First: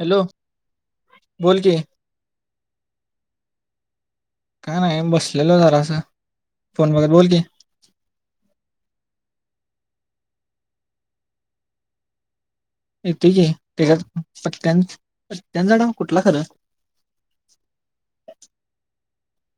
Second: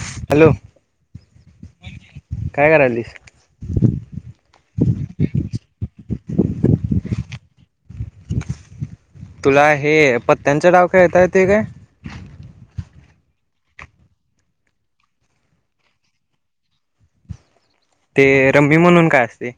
Hello बोल कि काय करायलीस काय नाही बसलेलो जरास. फोन बघत बोल की. तुला हे पत्त्यांचा डाव खेळता येते काय? येतोय कि. तिघात पत्याचा डाव कुठला खरं? ते रमी म्हणून काय असतय?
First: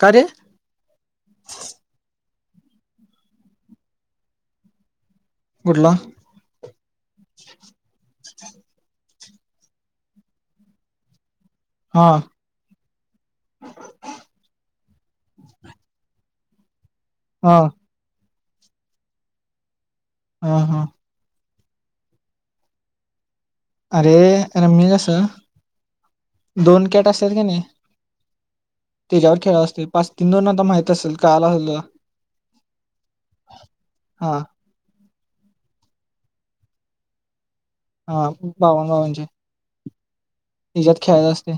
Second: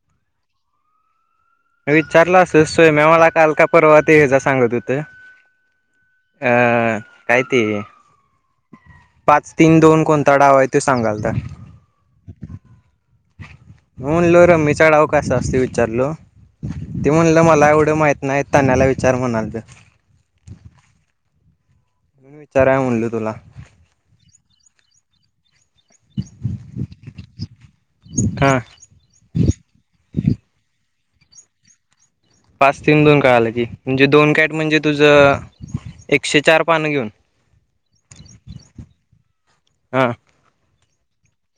का रे? विचारला असस सोयम्या मला काल का परवा ते हेजा सांगत होत. कुठला अ काय ते. पाच तीन दोन कोणता डाव आहे ते सांगालता. हां. म्हणून म्हणलो रमिचा डाव कसा असतोय विचारलो? ते म्हणलं हा मला एवढं माहीत नाही. तण्याला विचार म्हणालत. ह. हं. मी विचाराय म्हणलो तुला. अरे रमी कस दोन कॅट असतात की नी. हा. त्याच्यावर खेळायचा असतोय पाच तीन दोन आता माहित असेल कळाय लागलं. पाच तीन दोन काळाला की. म्हणजे दोन हा काॅट म्हणजे तुझ ज एकशे चार पानं घेऊन? हा पु बावन्न पानाचे. ह. हिच्यात खेळायला असते.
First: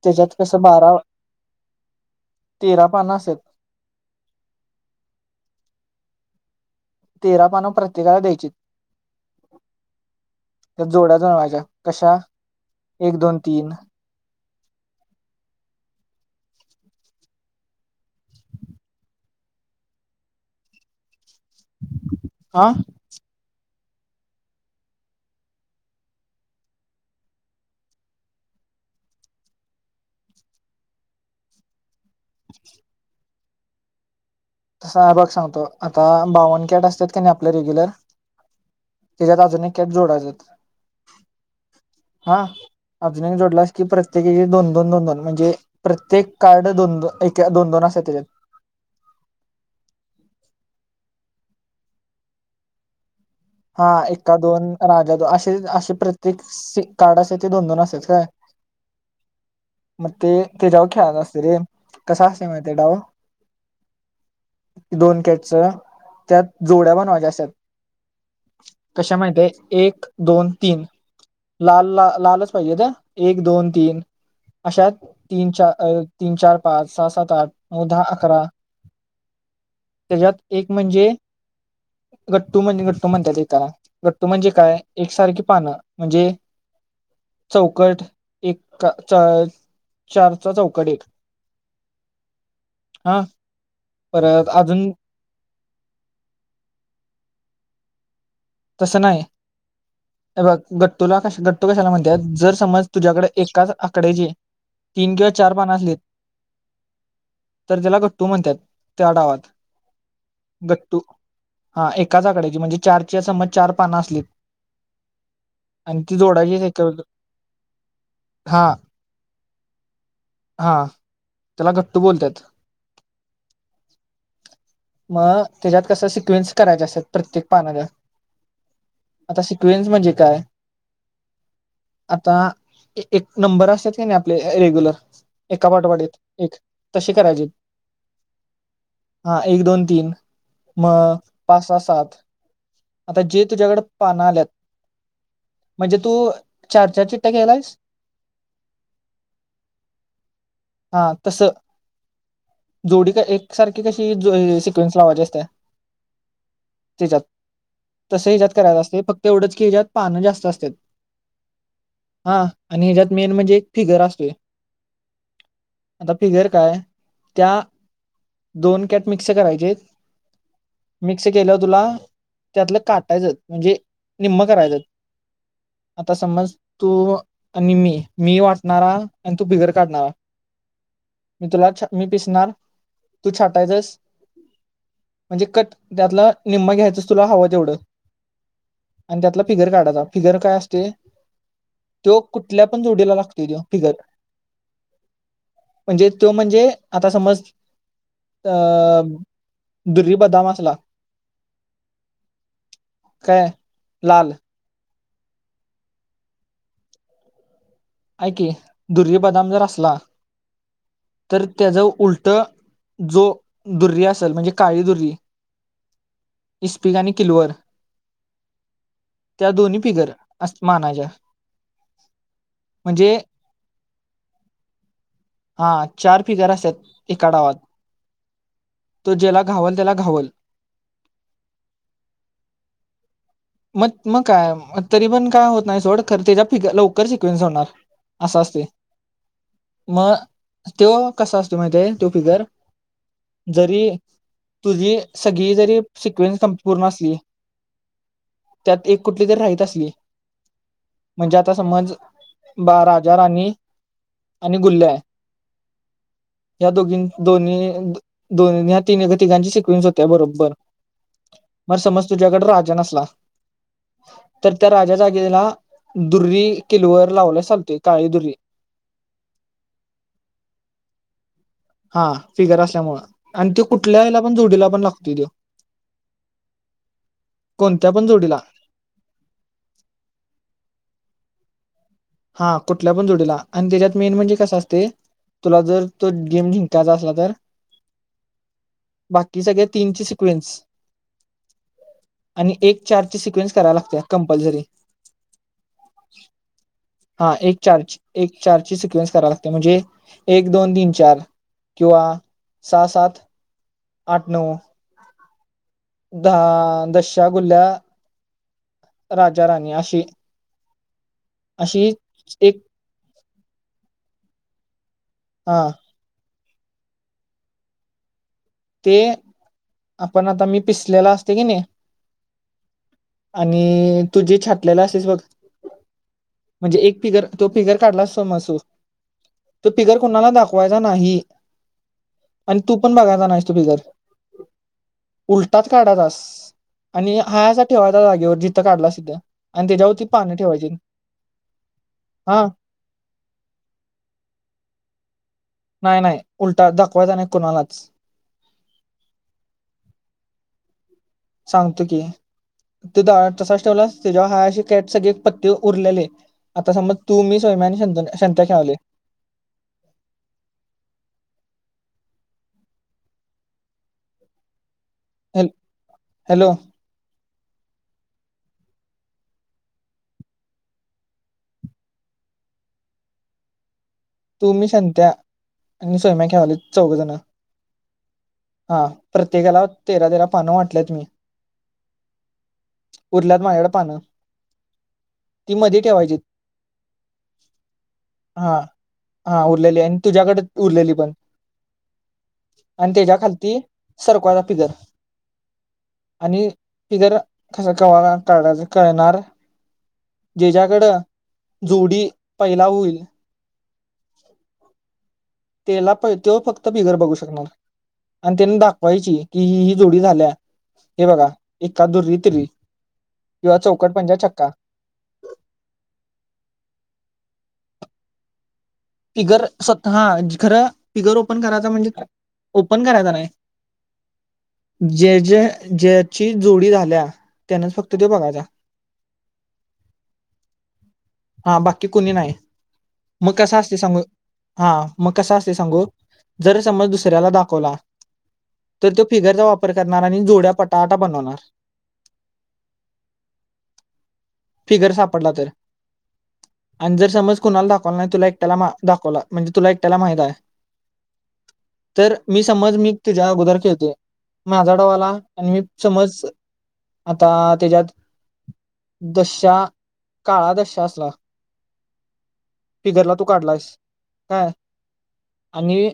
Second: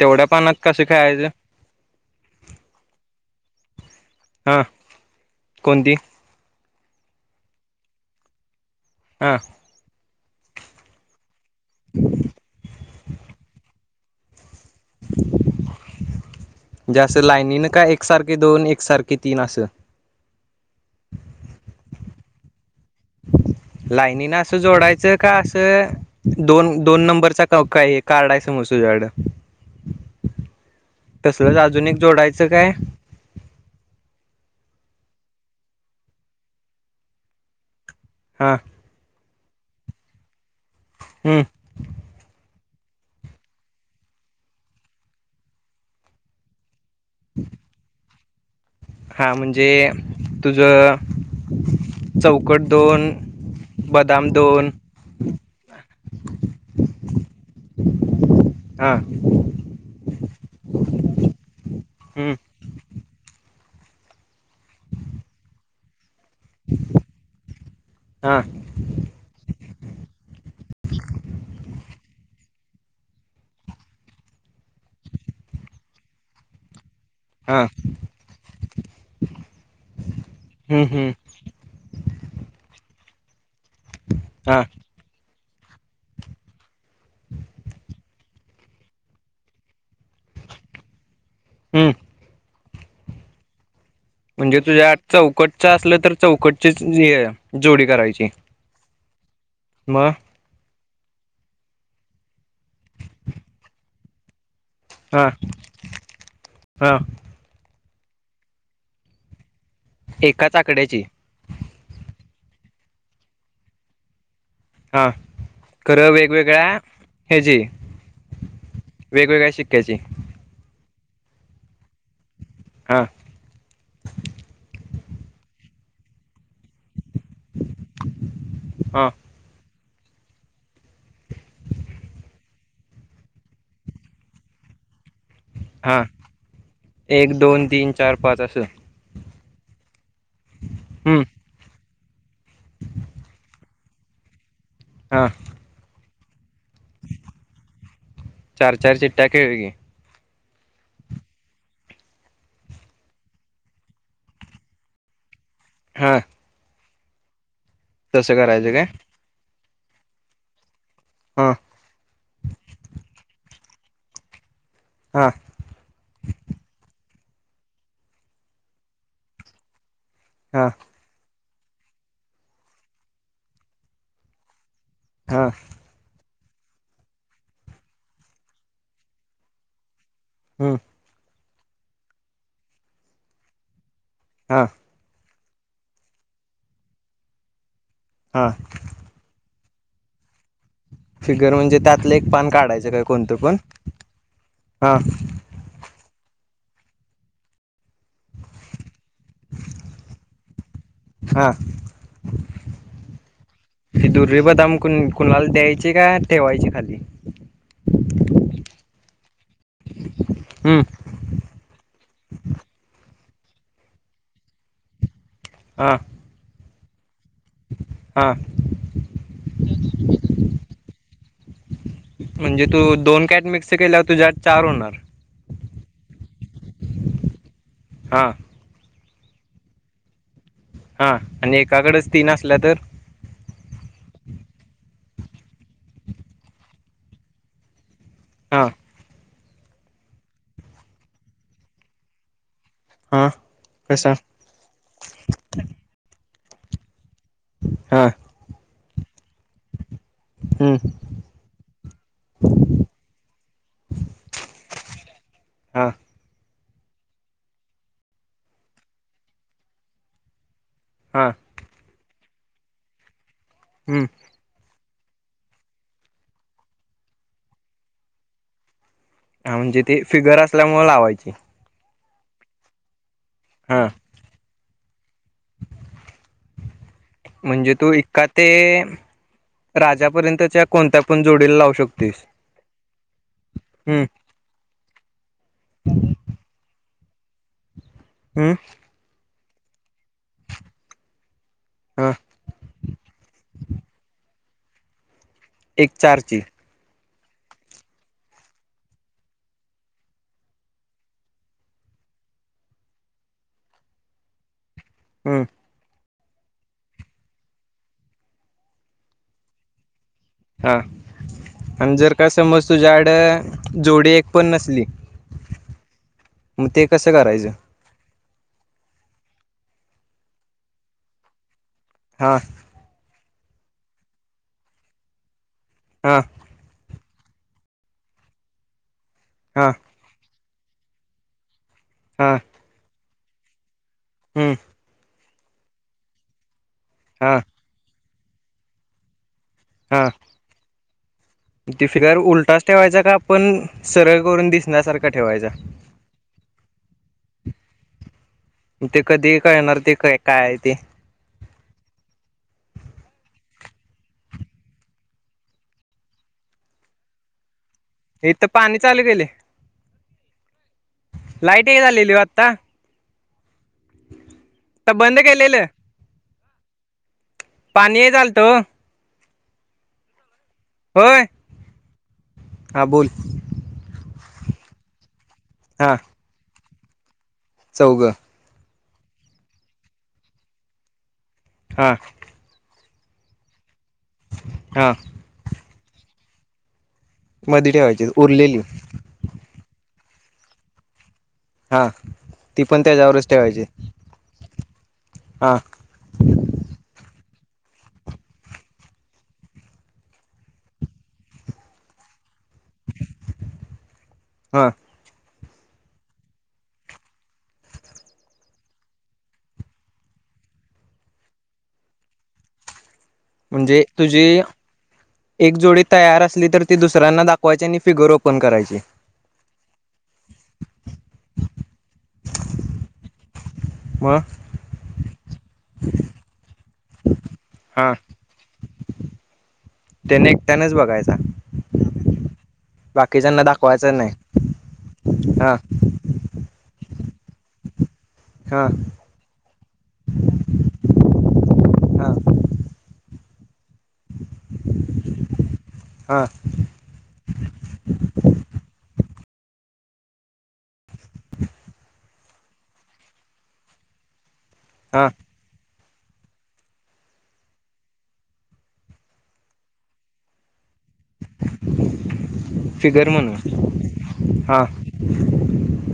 तेवढ्या त्याच्यात पानात कसं बारा, खेळायचं तेरा पानं असतात. हा, कोणती? तेरा पानं प्रत्येकाला द्यायचेत. हा. त्यात जोड्या जुळवायच्या, कशा? एक, दोन, तीन. [unintelligible] म्हणजे असं लाईनीनं का एकसारखे दोनब् एकसारखे तीन असं? [unintelligible] हा [inaudible] लाईनीनं असं जोडायचं का असं, दोन दोन नंबरचा क काय कार्ड हाय समज तुझ्याकडं, तसलंच अजून एक जोडायचं काय? तसा बघ सांगतो, आता बावन कॅट असतात का नाही आपले रेग्युलर हा. त्याच्यात अजून एक कॅट जोडायचेत. हम्म अजून एक जोडलास कि प्रत्येकी दोन दोन दोन दोन म्हणजे, प्रत्येक कार्ड दोन एक दोन दोन असत्यात त्याच्यात. हा म्हणजे, तुझं चौकट दोन हा, एका दोन का दो राज्या असे असे प्रत्येक सी कार्ड असतेत ते दोन दोन असतात काय. हा. मग ते त्याच्यावर खेळायचं असतंय रे, कसा हम्म असते माहिती डाव? दोन कॅटचं त्यात जोड्या बनवायच्या असतात. हां कशा माहित आहे. एक, दोन, तीन लाल ला लालच - पाहिजे हा. एक, दोन, तीन अश्या तीन, चार, तीन, चार, पाच. सहा, सात, आठ, हां नऊ, दहा, अकरा. त्याज्यात एक हम्म म्हणजे हम्म गट्टू म्हणजे गट- टु म्हणतात. ते त्याला गट्टू म्हणजे हां काय? एकसारखी पानं म्हणजे. चौकट एक चा चारचा चौकट एक. हं! हा. परत म्हणजे तुझ्या अजून आ चौकटचं असलं तर चौकटची जोडी करायची? तसे नाही ए मग हे बघ. तुला क गट्टू कशाला म्हणतात? जर समज तुझ्याकडे एकाच आकड्याची. तीन हां किंवा चार पान असलेत हां तर त्याला गट्टू म्हणतात. त्या डावात. एकाच गट्टू आकड्याची हा एकाच आकड्याची म्हणजे चारच्या समज चार पानं असले. हा खरं वेगवेगळ्या एक ह्याची. हा वेगवेगळ्या शिक्याची. हा त्याला गट्टू बोलतात. हा. मग त्याच्यात कसं सिक्वेन्स करायच्या असेतत. प्रत्येक पानाला हां आता सिक्वेन्स म्हणजे काय? आता एक नंबर असतात. का नाही आपले रेग्युलर - एका हां पाठोपाठीत एक तशी एक करायची. दोन तीन चार पाच असं एक, दोन, तीन मग हं, पाच, सहा, सात, आता जे तुझ्याकडे पान आलेत हां म्हणजे तू - चार, चार, चिट्ट्या घ्यायलास? चार चार चिट्ट्या खेळ की हा तस जोडी का एकसारखी कशी? एक जोळीने सिक्वेन्स लावायची असत्या. हा. त्याच्यात तस ह्याच्यात करायचं काय असते फक्त एवढंच की ह्याच्यात पानं जास्त असतात. हा. हा आणि ह्याच्यात मेन म्हणजे एक फिगर असतोय. हा. आता फिगर काय त्या दोन कॅट मिक्स करायचे. हा. गेलं तुला त्यातलं काटायचं म्हणजे निम्म करायचं. हां आता समज तू आणि मी मी वाटणारा आणि तू बिगर काढणारा. हम्म. मी तुलाछ मी छपणी पिसणार तू छाटायचस. हा. म्हणजे कट त्यातला निम्मा घ्यायचंच तुला हवं तेवढ. हा. फिगर काढाचा फिगर काय अस फिगर म्हणजे त्यातलं एक पान पण काढायचं काय जोडीला कोणतं लागतोय पण. तो फिगर हा. म्हणजे तो म्हणजे आता समज. अं दुर्री बदाम असला. हां काय ती लाल. दुर्री बदाम कुण कुणाला द्यायचे का ठेवायचे खाली. ऐकी दुर्य बदाम जर असला. हं, तर त्याचा उलट जो दुरी असेल म्हणजे काळी दुरी. हा. इस्पिक आणि किलवर. त्या दोन्ही फिगर अस मानायच्या. म्हणजे तू म्हणजे दोन कॅट मिक्स केल्यावर तुझ्यात चार होणार. हा चार फिगरस आहेत एका डावात. हां तो ज्याला घावाल त्याला घावल. हा आणि एकाकडेच तीन असल्या तर. मग मग काय तरी पण काय होत नाही सोड खर त्याच्या फ लवकर सिक्वेन्स होणार असं असते हां मग तो कसा असत माहि तो फिगर हां जरी कसा तुझी सगळी जरी सिक्वेन्स पूर्ण असली हा त्यात एक कुठली तरी राहत असली हं, म्हणजे आता समज राजा राणी आणि गुल्ल आहे हा या दोघी दोन्ही दोन ह्या तीन तिकांची सिक्वेन्स होत्या बरोबर हा मग समज तुझ्याकडे राजा नसला हं, तर त्या राजाचा ला दुर्री किलवर लावला चालते काळी दु्री हा म्हणजे ती फिगर असल्यामुळे लावायची हा फिगर असल्यामुळे आणि त हा कुठल्या वला पण जोडीला पण लागतोय दे [unintelligible] म्हणजे कोणत्या तू पण इका जोडीला ते राजापर्यंतच्या कोणत्या आपणोडीला लावू शतो हा कुठल्या पण जोडीला आणि त्याच्यात मेन म्हणजे कस असते तुला जर तो गेम जिंकायचा असला तर हमम बाकी सगळे तीनचे सिक्वेन्स हा आणि एक चार ची सिक्वेन्स कराला लागते कंपल्सरी एक चारतील हा एक चार एक चार ची सिक्वेन्स कराव लागते म्हणजे एक दोन तीन चार किंवा सहा सात आठ नऊ हम्म दहा दशश्या गुल्या राजा राणी अशी हा अशी आणि जर का एक समज तुझ्या आड जोडी एक पण नसली हा मग ते कसं करायचं ते आपण आता मी पिसलेला असते की नाही हा आणि तुझे छाटलेला असेस बघा हा म्हणजे एक पिगर तो फिगर काढला समजू तो हा फिगर कुणाला दाखवायचा नाही हा आणि तू पण बघायचा नास तू फिगर हम्म उलटात काढाातस आणि हा हाया अस ठेवायचाच जागेवर जिथं काढला सिध्या तेच्याव ती पान्ह ठेवायची तिफिगर हा उलटाच ठेवायचा का पण सरळ करून दिसण्यासारख नाही नाही उलटा दाखवायचा नाही कुणालाच ते कधी कळणार ते का काय आहे ते तिथ आठ ठेवलास. संंत इथं खेवले पाणी चालू केले लाईट हे झालेली ओ आता बंद हॅल- केलेलं हॅलो पाणी चालत हो होय आ बोल तु मी संत्या आणि सोम्या खेळायलो चौघं जण चौघं हा प्रत्येकाला तेरा तेरा पानं वाटलेत मी हा उरल्यात माझ्याकड पानं हा ती मध्ये ठेवायची. मध्ये ठेवायची उरलेली हा हा उरलेली आणि तुझ्याकडे उरलेली पण हा ती पण आणि त्याच्या त्याच्यावरच खालती ठेवायची सरकवाचा फिगर हा आणि फिगर कस कवा काढायचं कळणार जिच्याकडं जोडी पहिला होईल. हा त्याला प तो फक्त बिघर बघू शकणार हाय आणि त्याने दाखवायची कि ही ही जोडी झाल्या. हे बघा एक्का दुर्री तीर्री म्हणजे तुझी एक जोडी तयार असली तर ती दुसऱ्यांना दाखवायची आणि फिगर ओपन करायची. फिगर स्वतः खरं फिगर ओपन करायचा म्हणजे ओपन करायचा नाही. म ज्या ज ज्याची जोडी झाल्या त्यानच हा फक्त तो बघायचा. त्याने एकट्यानेच बघायचा हा बाकी कोणी नाही मग बाकीच्यांना कसं दाखवा असते हा मग कस असते सांगू जर समज दुसऱ्याला दाखवला हा तर तो फिगरचा वापर करणार आणि जोड्या पटाटा बनवणार. [inaudible] फिगर सापडला तर हा आणि जर समज कुणाला दाखवला नाही तुला एक दाखवला म्हणजे तुला एकट्याला माहित आहे. तर मी समज मी तुझ्या अगोदर खेळते माझा डाव हा आणि मी समज आता त्याच्यात दशा काळा दशा असला. [inaudible] फिगरला तू म्हणून काढलायस काय? हा आणि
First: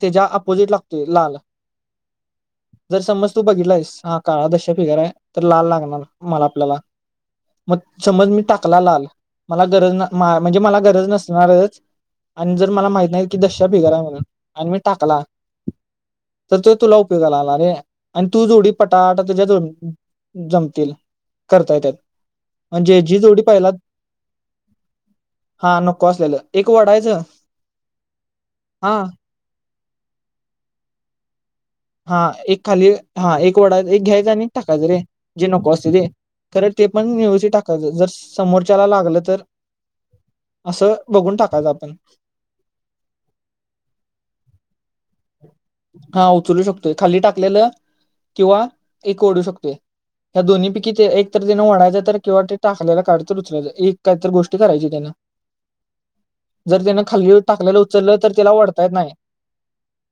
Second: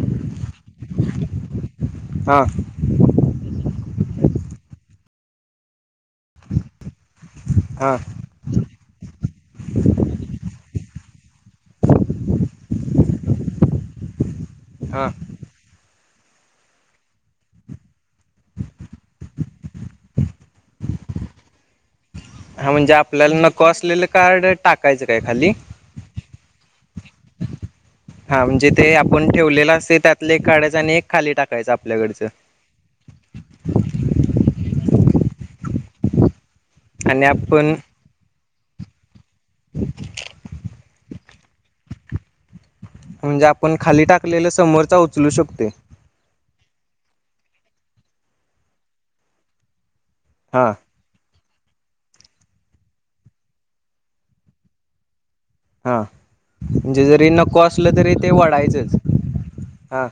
त्याच्या अपोजिट लागतोय लाल हा जर समज तू बघितला आहेस हा काळा दशा फिगर आहे तर लाल लागणार मला आपल्याला मग हा समज मी टाकला लाल मला गरज ना म्हणजे मला गरज नसते. अन मला जर माहित नाय की दशा फिगर हाय म्हणून आणि मी हा टाकला तर तो तुला उप लाला रे आणि तू जोडी पटापटा तुज्या ज जमतील. करता येतात. हा म्हणजे जी आपल्याला जोडी नको पाहिलात असलेलं कार्ड टाकायचं काय खाली हा नको असलेलं एक वडा त हा म्हणजे ते आपण ठेवलेलं असते त्यातले काड्याच आणि एक खाली टाक हा एक खाली हा एक वडा एक घ्यायचा आणि टाकायचं रे जे नको असते ते खरं ते पण आणि व्यवस्थित आपण टाकायचं जर समोरच्याला लागलं तर असं बघून टाकाच आपण म्हणजे आपण खाली टाकलेला समोरचा उचलू शकते हा उचलू शकतोय खाली टाकलेलं किंवा एक ओढू शकतोय. ह्या हा दोन्हीैकी ते एक तर एक जण वढायच तर किंवा ते टाकलेला काढ तर एक काहीत गोष्टी करायची त्यानं हा जर म्हणजे त्याने जरी खाली नको टाकलेला उचललं तर त्याला वढता येत नाय. हां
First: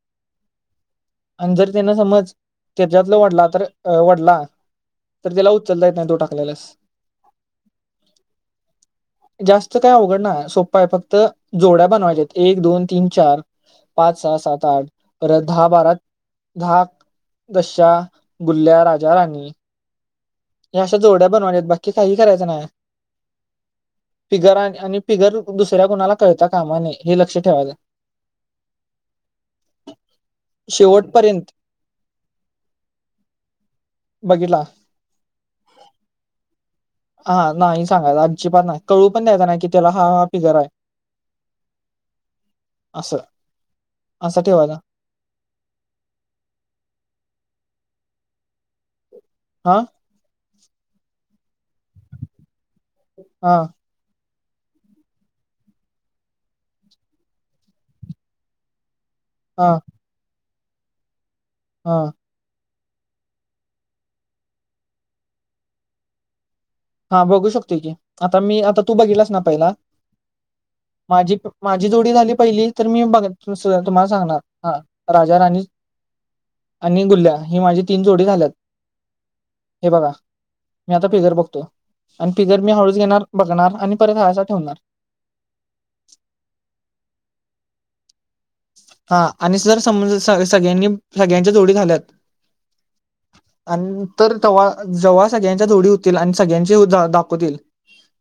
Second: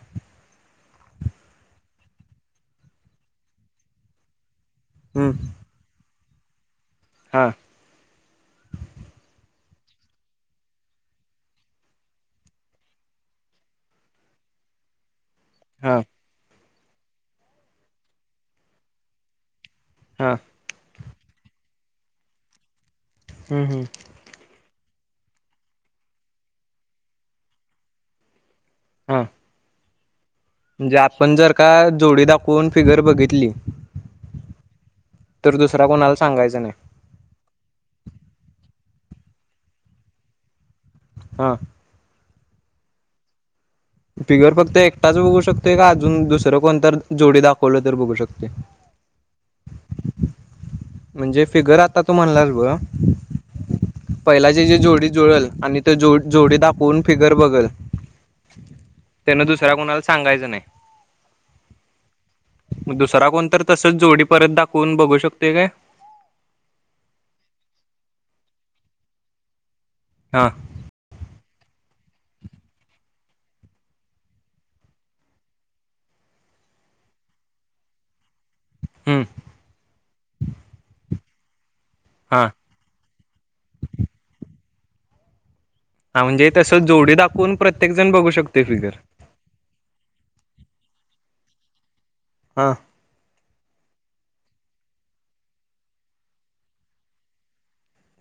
आणि जर त्यांना समज त्याच्यातला वडला तर वडला - तर त्याला उचलता येत नाही. तो टाकलेलास - हां. जास्त काय अवघड नाही. सोप्पा आहे फक्त जोड्या बनवायच्या एक. दोन. तीन. चार - पाच. सहा. सात. आठ. परत दहा. बारा. हा दहा. दशा गुल्ल्या राजा राणी! हा. या अशा जोड्या बनवाच्या हाईत बाकी काही करायचं नाही. हम्म- हम्म. आणि फिगर दुसऱ्या कुणाला कळता कामा नये हे लक्ष ठेवायचं. हा. म्हणजे आपण शेवटपर्यंत जर का जोडी दाखवून फिगर बघितली. बघितला तर दुसरा कोणाला सांगायचं नाही. हा नाही सांगायच. आजिबात पण नाही. कळू पण द्यायचा नाही कि त्याला हा-हा फिगर आहे. हां. असं. असं फिगर फक्त ठेवायचा एकटाच बघू शकतोय का अजून दुसरं कोणत जोडी दाखवत. खोल्ल तर बघू शकते. हा म्हणजे फिगर आता तू म्हणलास ब! हां पहिलाची जी जोडी जुळल आणि ती जोडी दाखवून फिगर बघल. त्यानं हा दुसरा कोणाला सांगायचं नाही हा मग दुसरा कोणत तसच जोडी परत दाखवून बघू शकते काय हा बघू शकते की आता मी आता तू बघलास ना पहिला हा माझी माझी जोडी झाली पहिली तर मी बघ तुम्हाला सांगणार हा राजा राणी आणि गुल्ल्या ही माझी तीन जोडी झाल्यात हम्म हे बघा मी आता फिगर बघतो आणि हा फिगर मी हळूच घेणार बघणार आणि परत हायचा ठेवणार हा म्हणजे तसं जोडी दाखवून प्रत्येक जण बघू शकतो हा आणि जर समज सगळ्यांनी सगळ्यांच्या जोडी झाल्यात हा आणि तर तेव्हा जेव्हा सगळ्यांच्या जोडी होतील आणि सगळ्यांचे दाखवतील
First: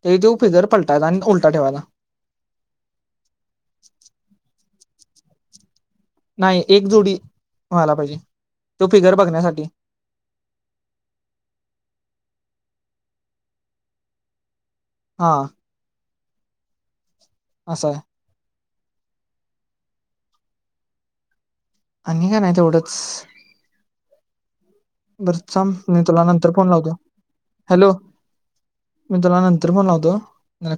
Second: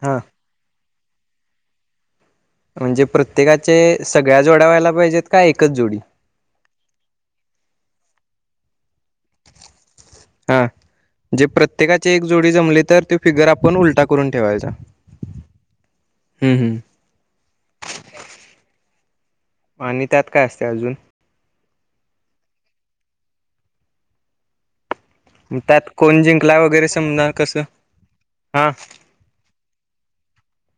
ते हा ते फिगर पल आणि उलटा ठेवायला म्हणजे प्रत्येकाचे सगळ्या जोड्या व्हायला पाहिजेत का एकच जोडी नाही एक जोडी व्हाला पाहिजे तो फिगर बघण्यासाठी हा जे प्रत्येकाचे जोडी जमली तर ती फिगर आपण उलटा करून ठेवायचा हा हम्म. हम्म. अस हाय. आणि त्यात काय असतय अजून. आणि काय नाही तेवढंच. बरं चल त्यात मी कोण तुला नंतर जिंकला फोन वगैरे लावतो. समजा कसं हॅलो. हा चाल मी तुला नंतर फोन लावतो हा.